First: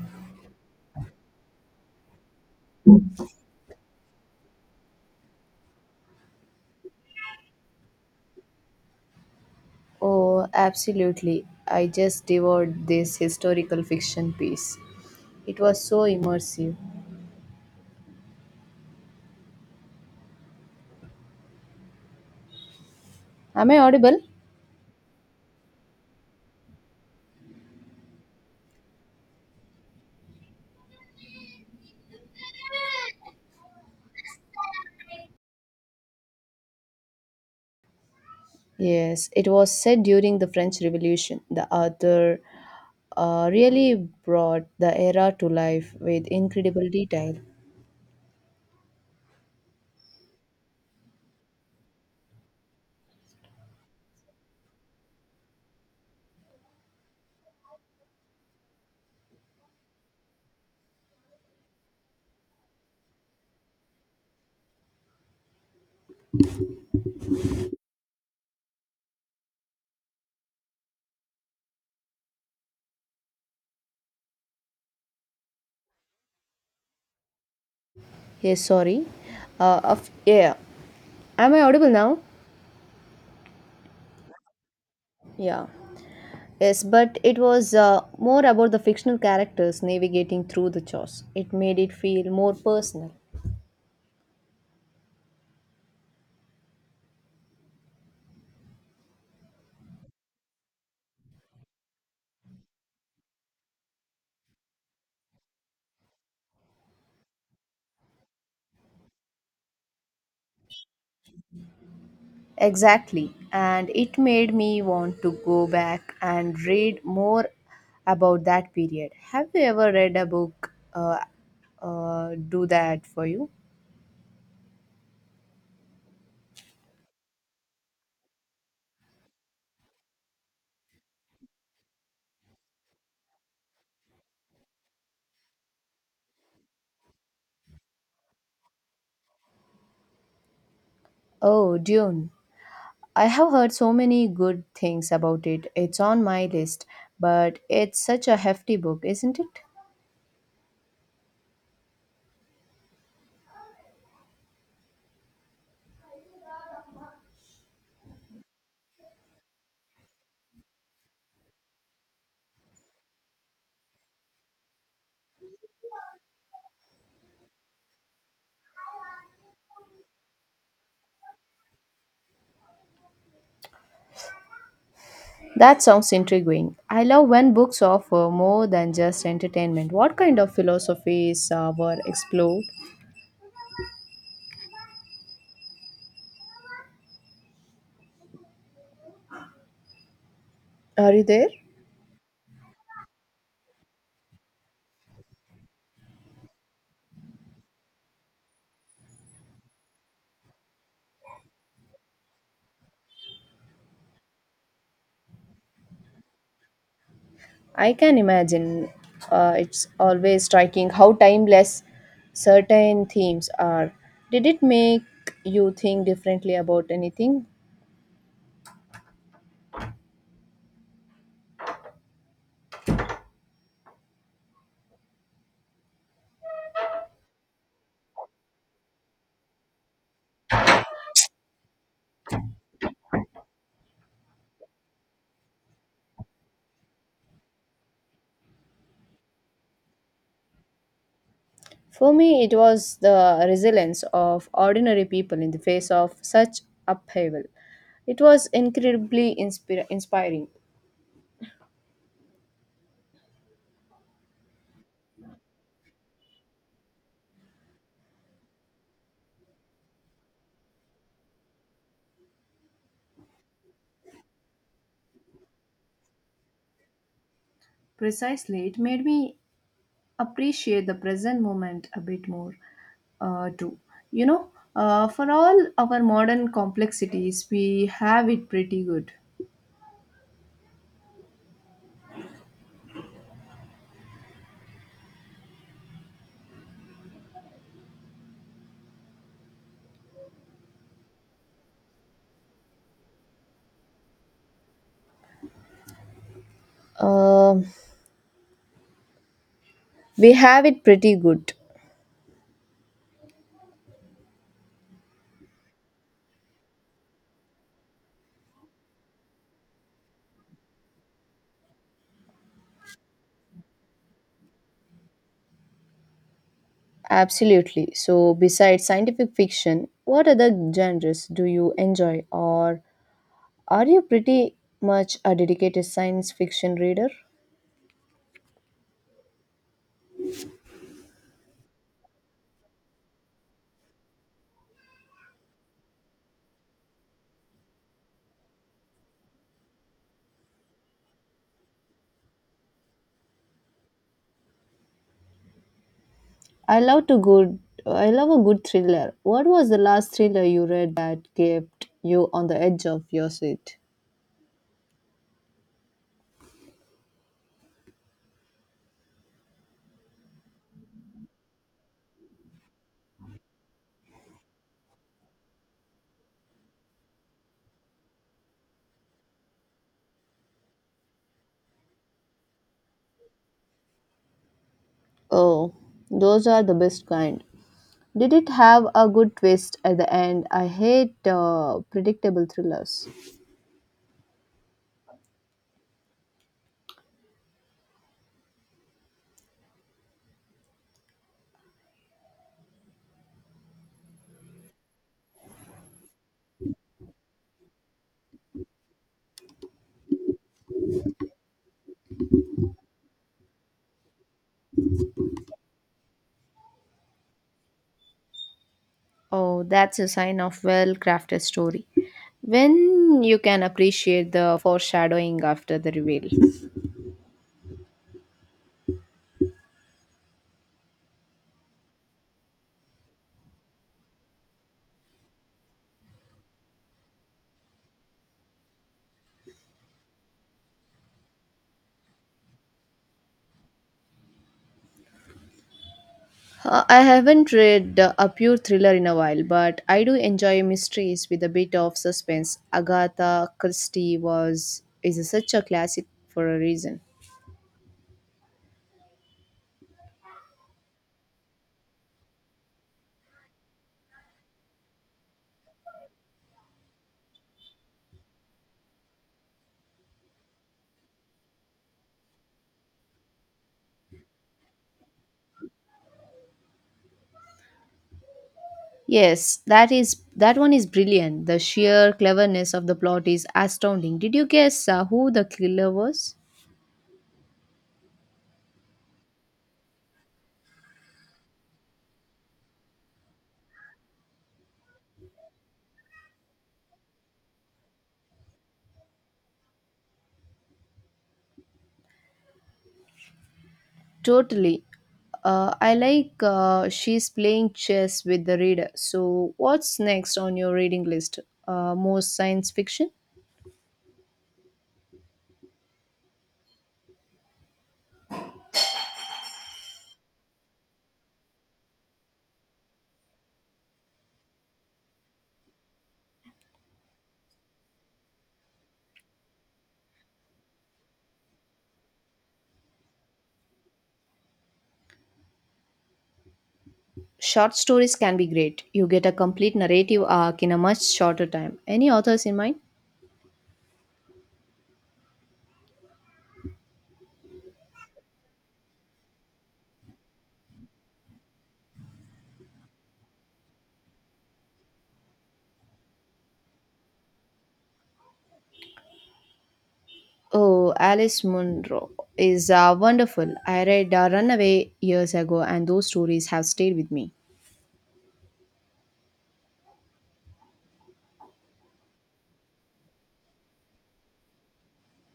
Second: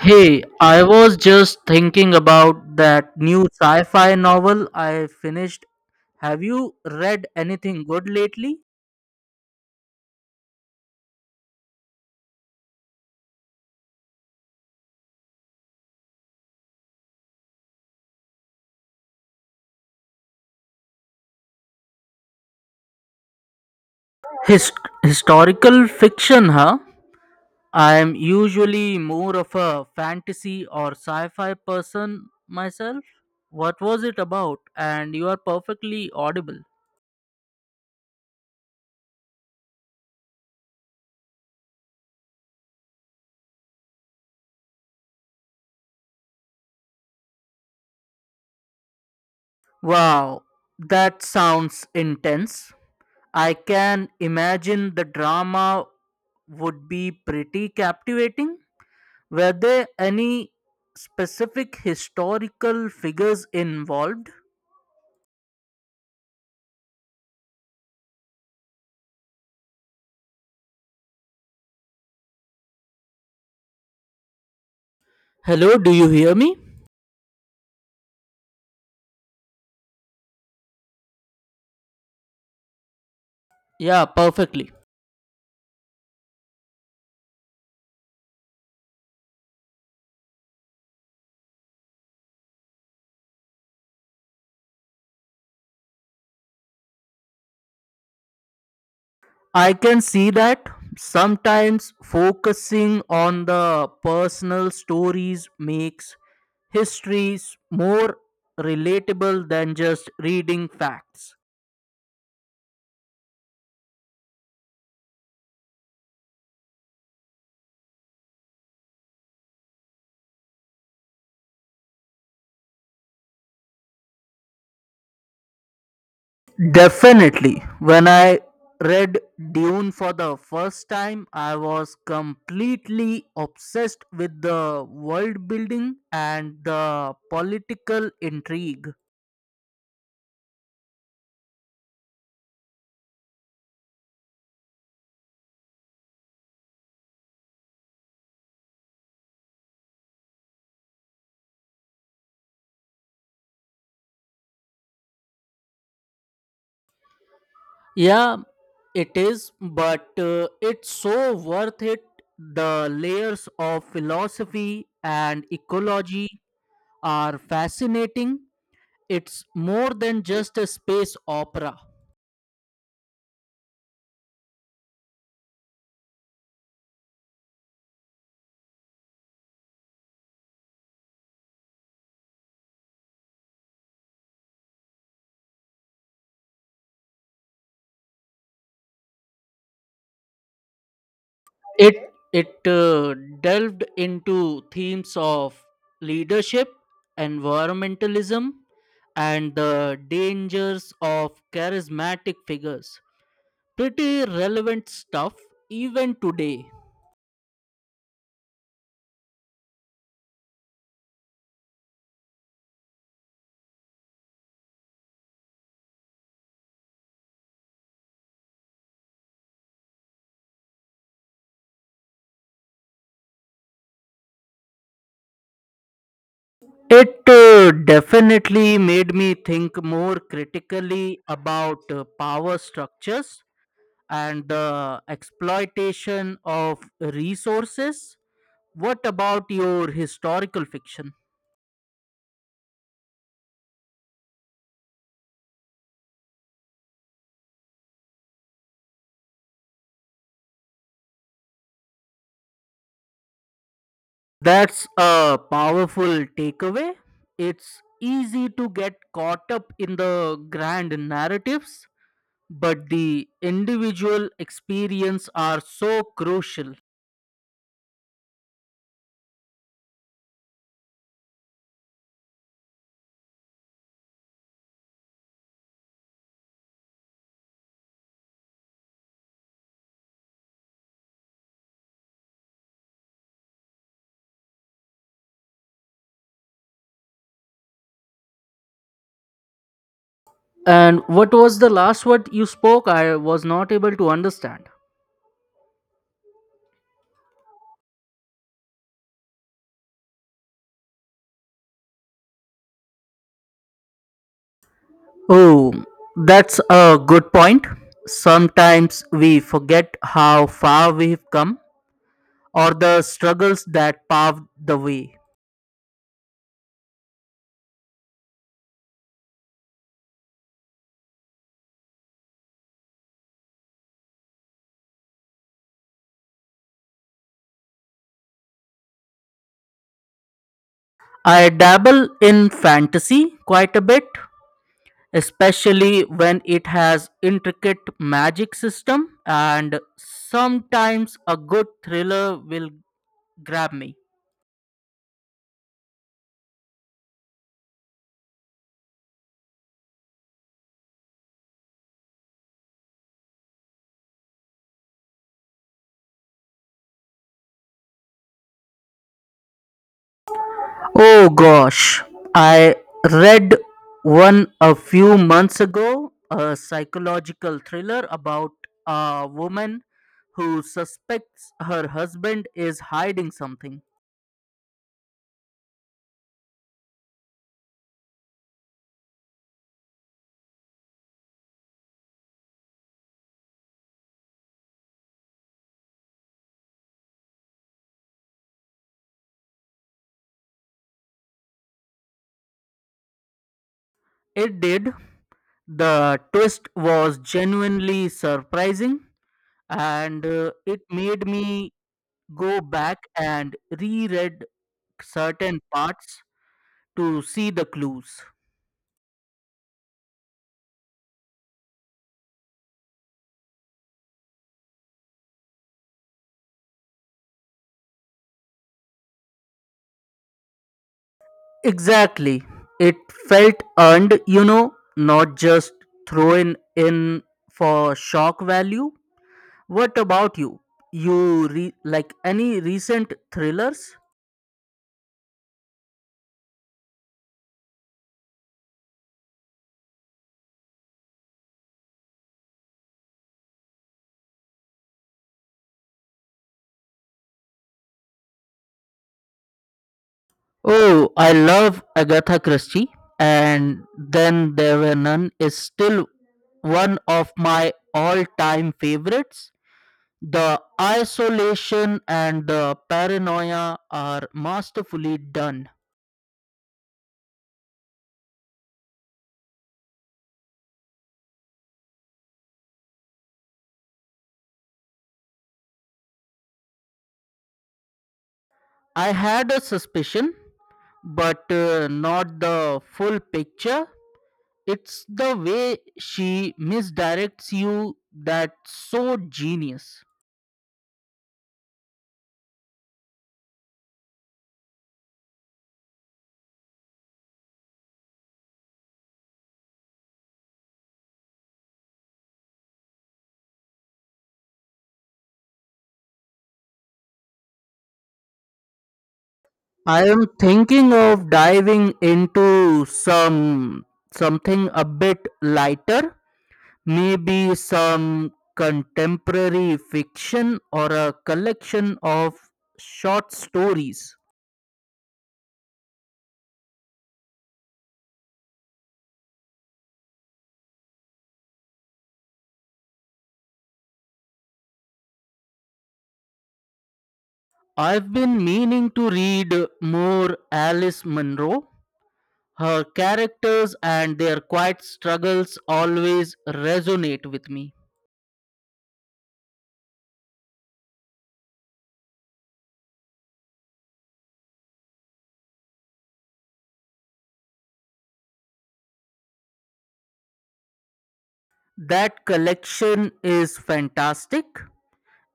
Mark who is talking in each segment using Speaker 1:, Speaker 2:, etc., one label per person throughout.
Speaker 1: Hey, I was just thinking about that new sci fi novel I finished. Have you read anything good lately?
Speaker 2: Oh, absolutely. I just devoured this historical fiction piece. It was so immersive. Am I audible?
Speaker 1: His- Historical fiction, huh? I am usually more of a fantasy or sci fi person myself. What was it about? And you are perfectly audible.
Speaker 2: Yes, it was set during the French Revolution. The author really brought the era to life with incredible detail.
Speaker 1: Wow, that sounds intense. I can imagine the drama would be pretty captivating. Were there any specific historical figures involved? Hello, do you hear me?
Speaker 2: Yes, sorry. Yeah. Am I audible now?
Speaker 1: Yeah, perfectly.
Speaker 2: Yeah. Yes, but it was more about the fictional characters navigating through the chaos. It made it feel more personal.
Speaker 1: I can see that sometimes focusing on the personal stories makes histories more relatable than just reading facts.
Speaker 2: Exactly. And it made me want to go back and read more about that period. Have you ever read a book do that for you?
Speaker 1: Definitely. When I read Dune for the first time, I was completely obsessed with the world building and the political intrigue.
Speaker 2: Oh, Dune. I have heard so many good things about it. It's on my list, but it's such a hefty book, isn't it?
Speaker 1: Yeah, it is, but it's so worth it. The layers of philosophy and ecology are fascinating. It's more than just a space opera.
Speaker 2: That sounds intriguing. I love when books offer more than just entertainment. What kind of philosophies were explored? Are you there?
Speaker 1: It delved into themes of leadership, environmentalism, and the dangers of charismatic figures. Pretty relevant stuff, even today.
Speaker 2: I can imagine. It's always striking how timeless certain themes are. Did it make you think differently about anything?
Speaker 1: It definitely made me think more critically about power structures and the exploitation of resources. What about your historical fiction?
Speaker 2: For me, it was the resilience of ordinary people in the face of such upheaval. It was incredibly inspiring.
Speaker 1: That's a powerful takeaway. It's easy to get caught up in the grand narratives, but the individual experience are so crucial.
Speaker 2: Precisely, it made me appreciate the present moment a bit more, too. You know, for all our modern complexities, we have it pretty good.
Speaker 1: And what was the last word you spoke? I was not able to understand.
Speaker 2: Um, we have it pretty good.
Speaker 1: Oh, that's a good point. Sometimes we forget how far we've come or the struggles that paved the way.
Speaker 2: Absolutely. So, besides scientific fiction, what other genres do you enjoy, or are you pretty much a dedicated science fiction reader?
Speaker 1: I dabble in fantasy quite a bit, especially when it has intricate magic system, and sometimes a good thriller will grab me.
Speaker 2: I love to good. I love a good thriller. What was the last thriller you read that kept you on the edge of your seat?
Speaker 1: Oh gosh, I read one a few months ago, a psychological thriller about a woman who suspects her husband is hiding something.
Speaker 2: Oh, those are the best kind. Did it have a good twist at the end? I hate predictable thrillers.
Speaker 1: It did. The twist was genuinely surprising, and it made me go back and reread certain parts to see the clues.
Speaker 2: Oh, that's a sign of well crafted story. When you can appreciate the foreshadowing after the reveal.
Speaker 1: Exactly. It felt earned, you know, not just thrown in for shock value. What about you? Like any recent thrillers?
Speaker 2: I haven't read a pure thriller in a while, but I do enjoy mysteries with a bit of suspense. Agatha Christie was is such a classic for a reason.
Speaker 1: Oh, I love Agatha Christie, and then there were none is still one of my all-time favorites. The isolation and the paranoia are masterfully done.
Speaker 2: Yes, that is that one is brilliant. The sheer cleverness of the plot is astounding. Did you guess who the killer was?
Speaker 1: I had a suspicion, but not the full picture. It's the way she misdirects you that's so genius.
Speaker 2: Totally. I like she's playing chess with the reader. So, what's next on your reading list? More science fiction?
Speaker 1: I am thinking of diving into some something a bit lighter. Maybe some contemporary fiction or a collection of short stories.
Speaker 2: Short stories can be great. You get a complete narrative arc in a much shorter time. Any authors in mind?
Speaker 1: I've been meaning to read more Alice Munro. Her characters and their quiet struggles always resonate with me.
Speaker 2: Oh, Alice Munro is wonderful. I read Runaway years ago, and those stories have stayed with me.
Speaker 1: That collection is fantastic.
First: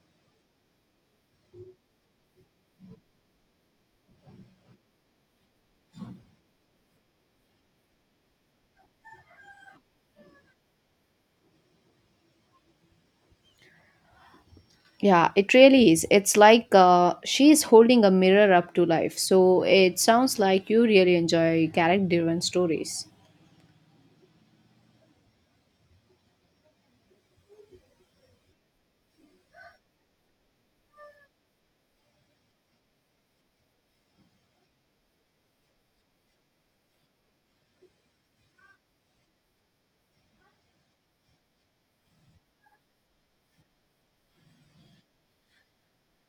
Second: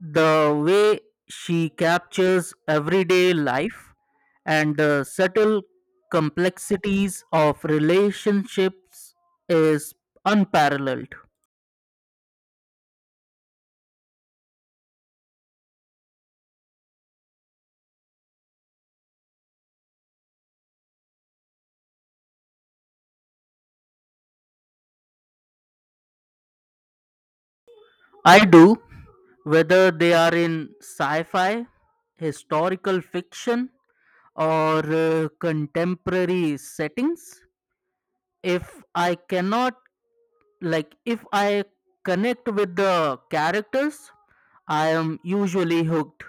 Speaker 1: The way she captures everyday life and the subtle complexities of relationships is unparalleled.
Speaker 2: Yeah, it really is. It's like she's holding a mirror up to life. So it sounds like you really enjoy character driven stories.
Speaker 1: I do, whether they are in sci fi, historical fiction, or contemporary settings. If I cannot, like, if I connect with the characters, I am usually hooked.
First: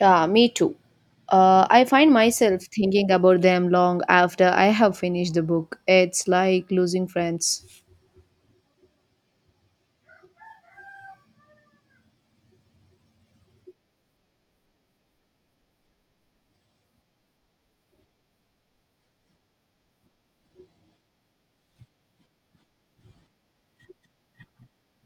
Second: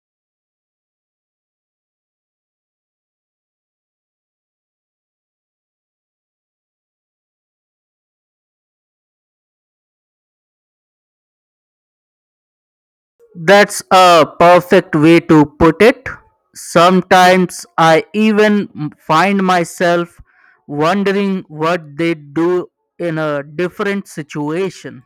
Speaker 2: Yeah, me too. I find myself thinking about them long after I have finished the book. It's like losing friends.
Speaker 1: That's a perfect way to put it. Sometimes I even find myself wondering what they do in a different situation.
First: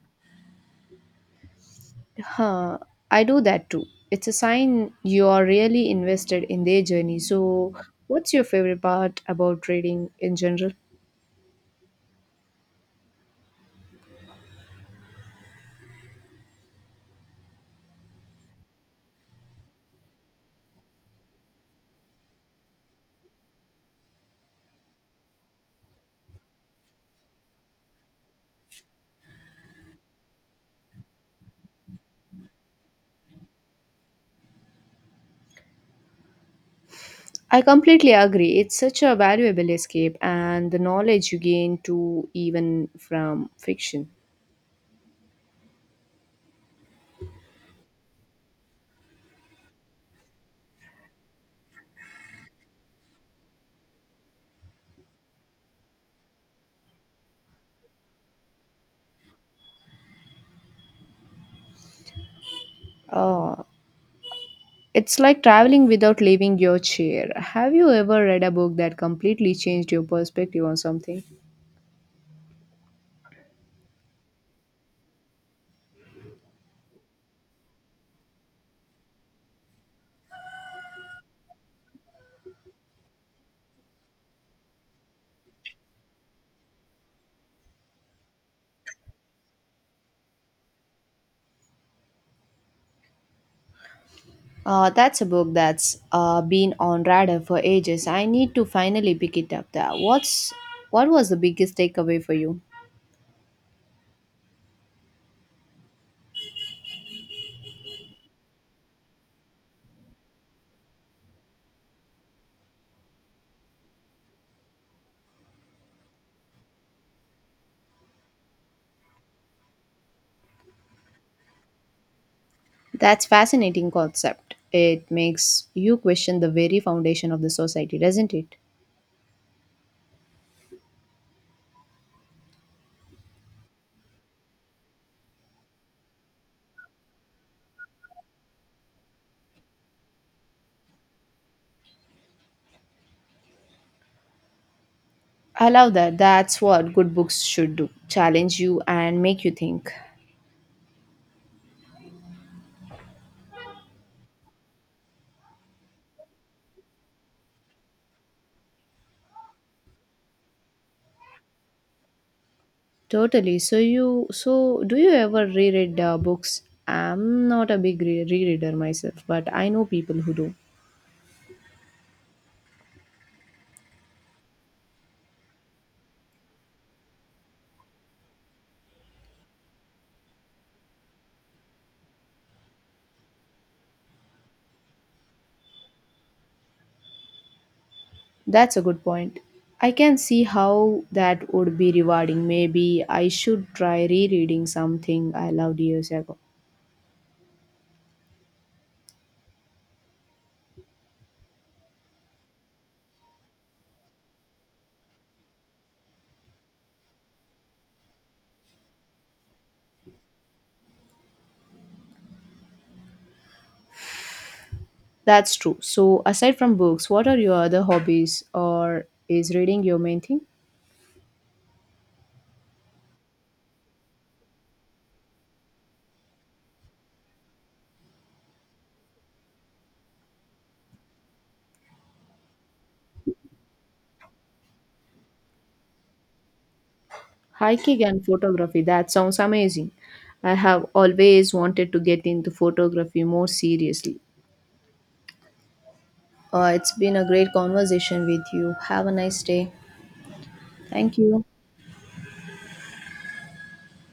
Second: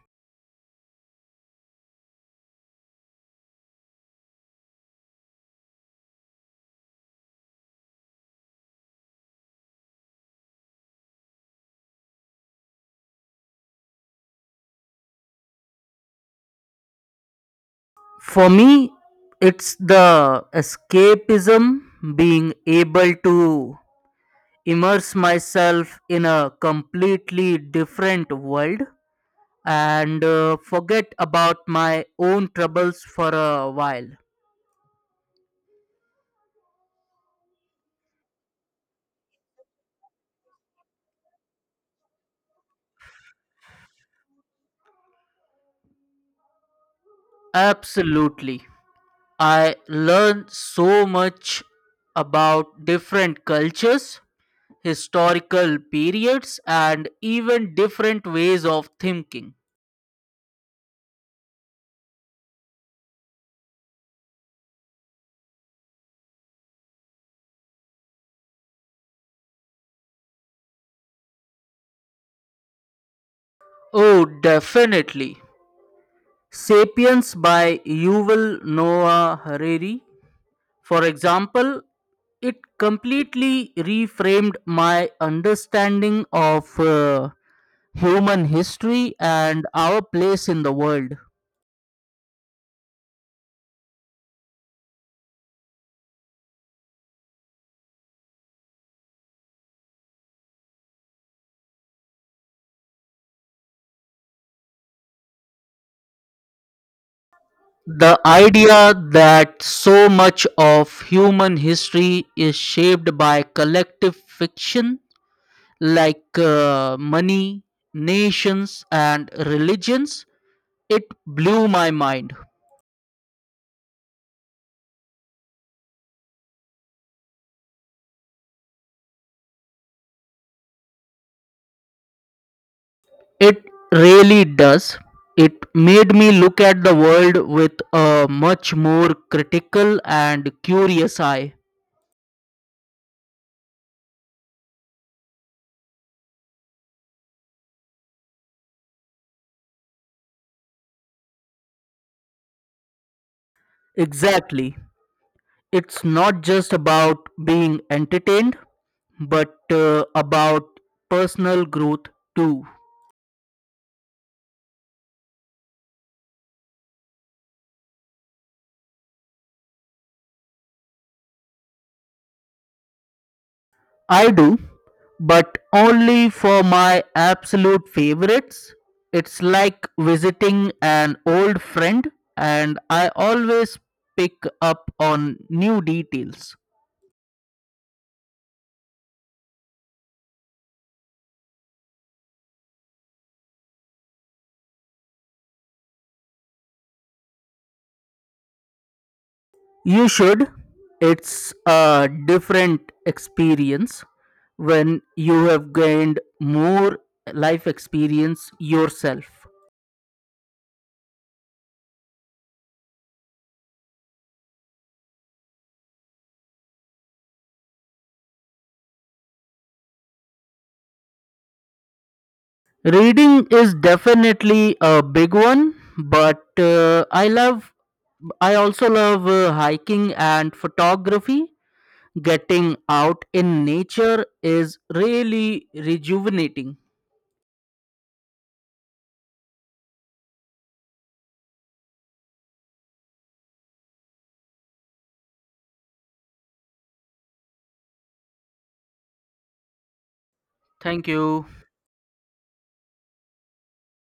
Speaker 2: Huh, I do that too. It's a sign you are really invested in their journey. So, what's your favorite part about reading in general?
Speaker 1: For me, it's the escapism, being able to immerse myself in a completely different world and forget about my own troubles for a while.
Speaker 2: I completely agree. It's such a valuable escape, and the knowledge you gain too, even from fiction.
Speaker 1: Absolutely. I learned so much about different cultures, historical periods, and even different ways of thinking.
Speaker 2: Uh, it's like traveling without leaving your chair. Have you ever read a book that completely changed your perspective on something?
Speaker 1: Oh, definitely. Sapiens by Yuval Noah Harari, for example, it completely reframed my understanding of human history and our place in the world.
Speaker 2: That's a book that's been on radar for ages. I need to finally pick it up. There. What was the biggest takeaway for you?
Speaker 1: The idea that so much of human history is shaped by collective fiction like money, nations, and religions, it blew my mind.
Speaker 2: That's fascinating concept. It makes you question the very foundation of the society, doesn't it?
Speaker 1: It really does. It made me look at the world with a much more critical and curious eye.
Speaker 2: I love that. That's what good books should do. Challenge you and make you think.
Speaker 1: Exactly. It's not just about being entertained, but about personal growth too.
Speaker 2: Totally. So do you ever reread books? I'm not a big rereader myself, but I know people who do.
Speaker 1: I do, but only for my absolute favorites. It's like visiting an old friend, and I always pick up on new details.
Speaker 2: That's a good point. I can see how that would be rewarding. Maybe I should try rereading something I loved years ago.
Speaker 1: You should. It's a different experience when you have gained more life experience yourself.
Speaker 2: That's true. So aside from books, what are your other hobbies or is reading your main thing?
Speaker 1: Reading is definitely a big one, but I also love hiking and photography. Getting out in nature is really rejuvenating.
Speaker 2: Hiking and photography, that sounds amazing. I have always wanted to get into photography more seriously. It's been a great conversation with you. Have a nice day.
Speaker 1: Thank
Speaker 2: Thank you.
Speaker 1: you.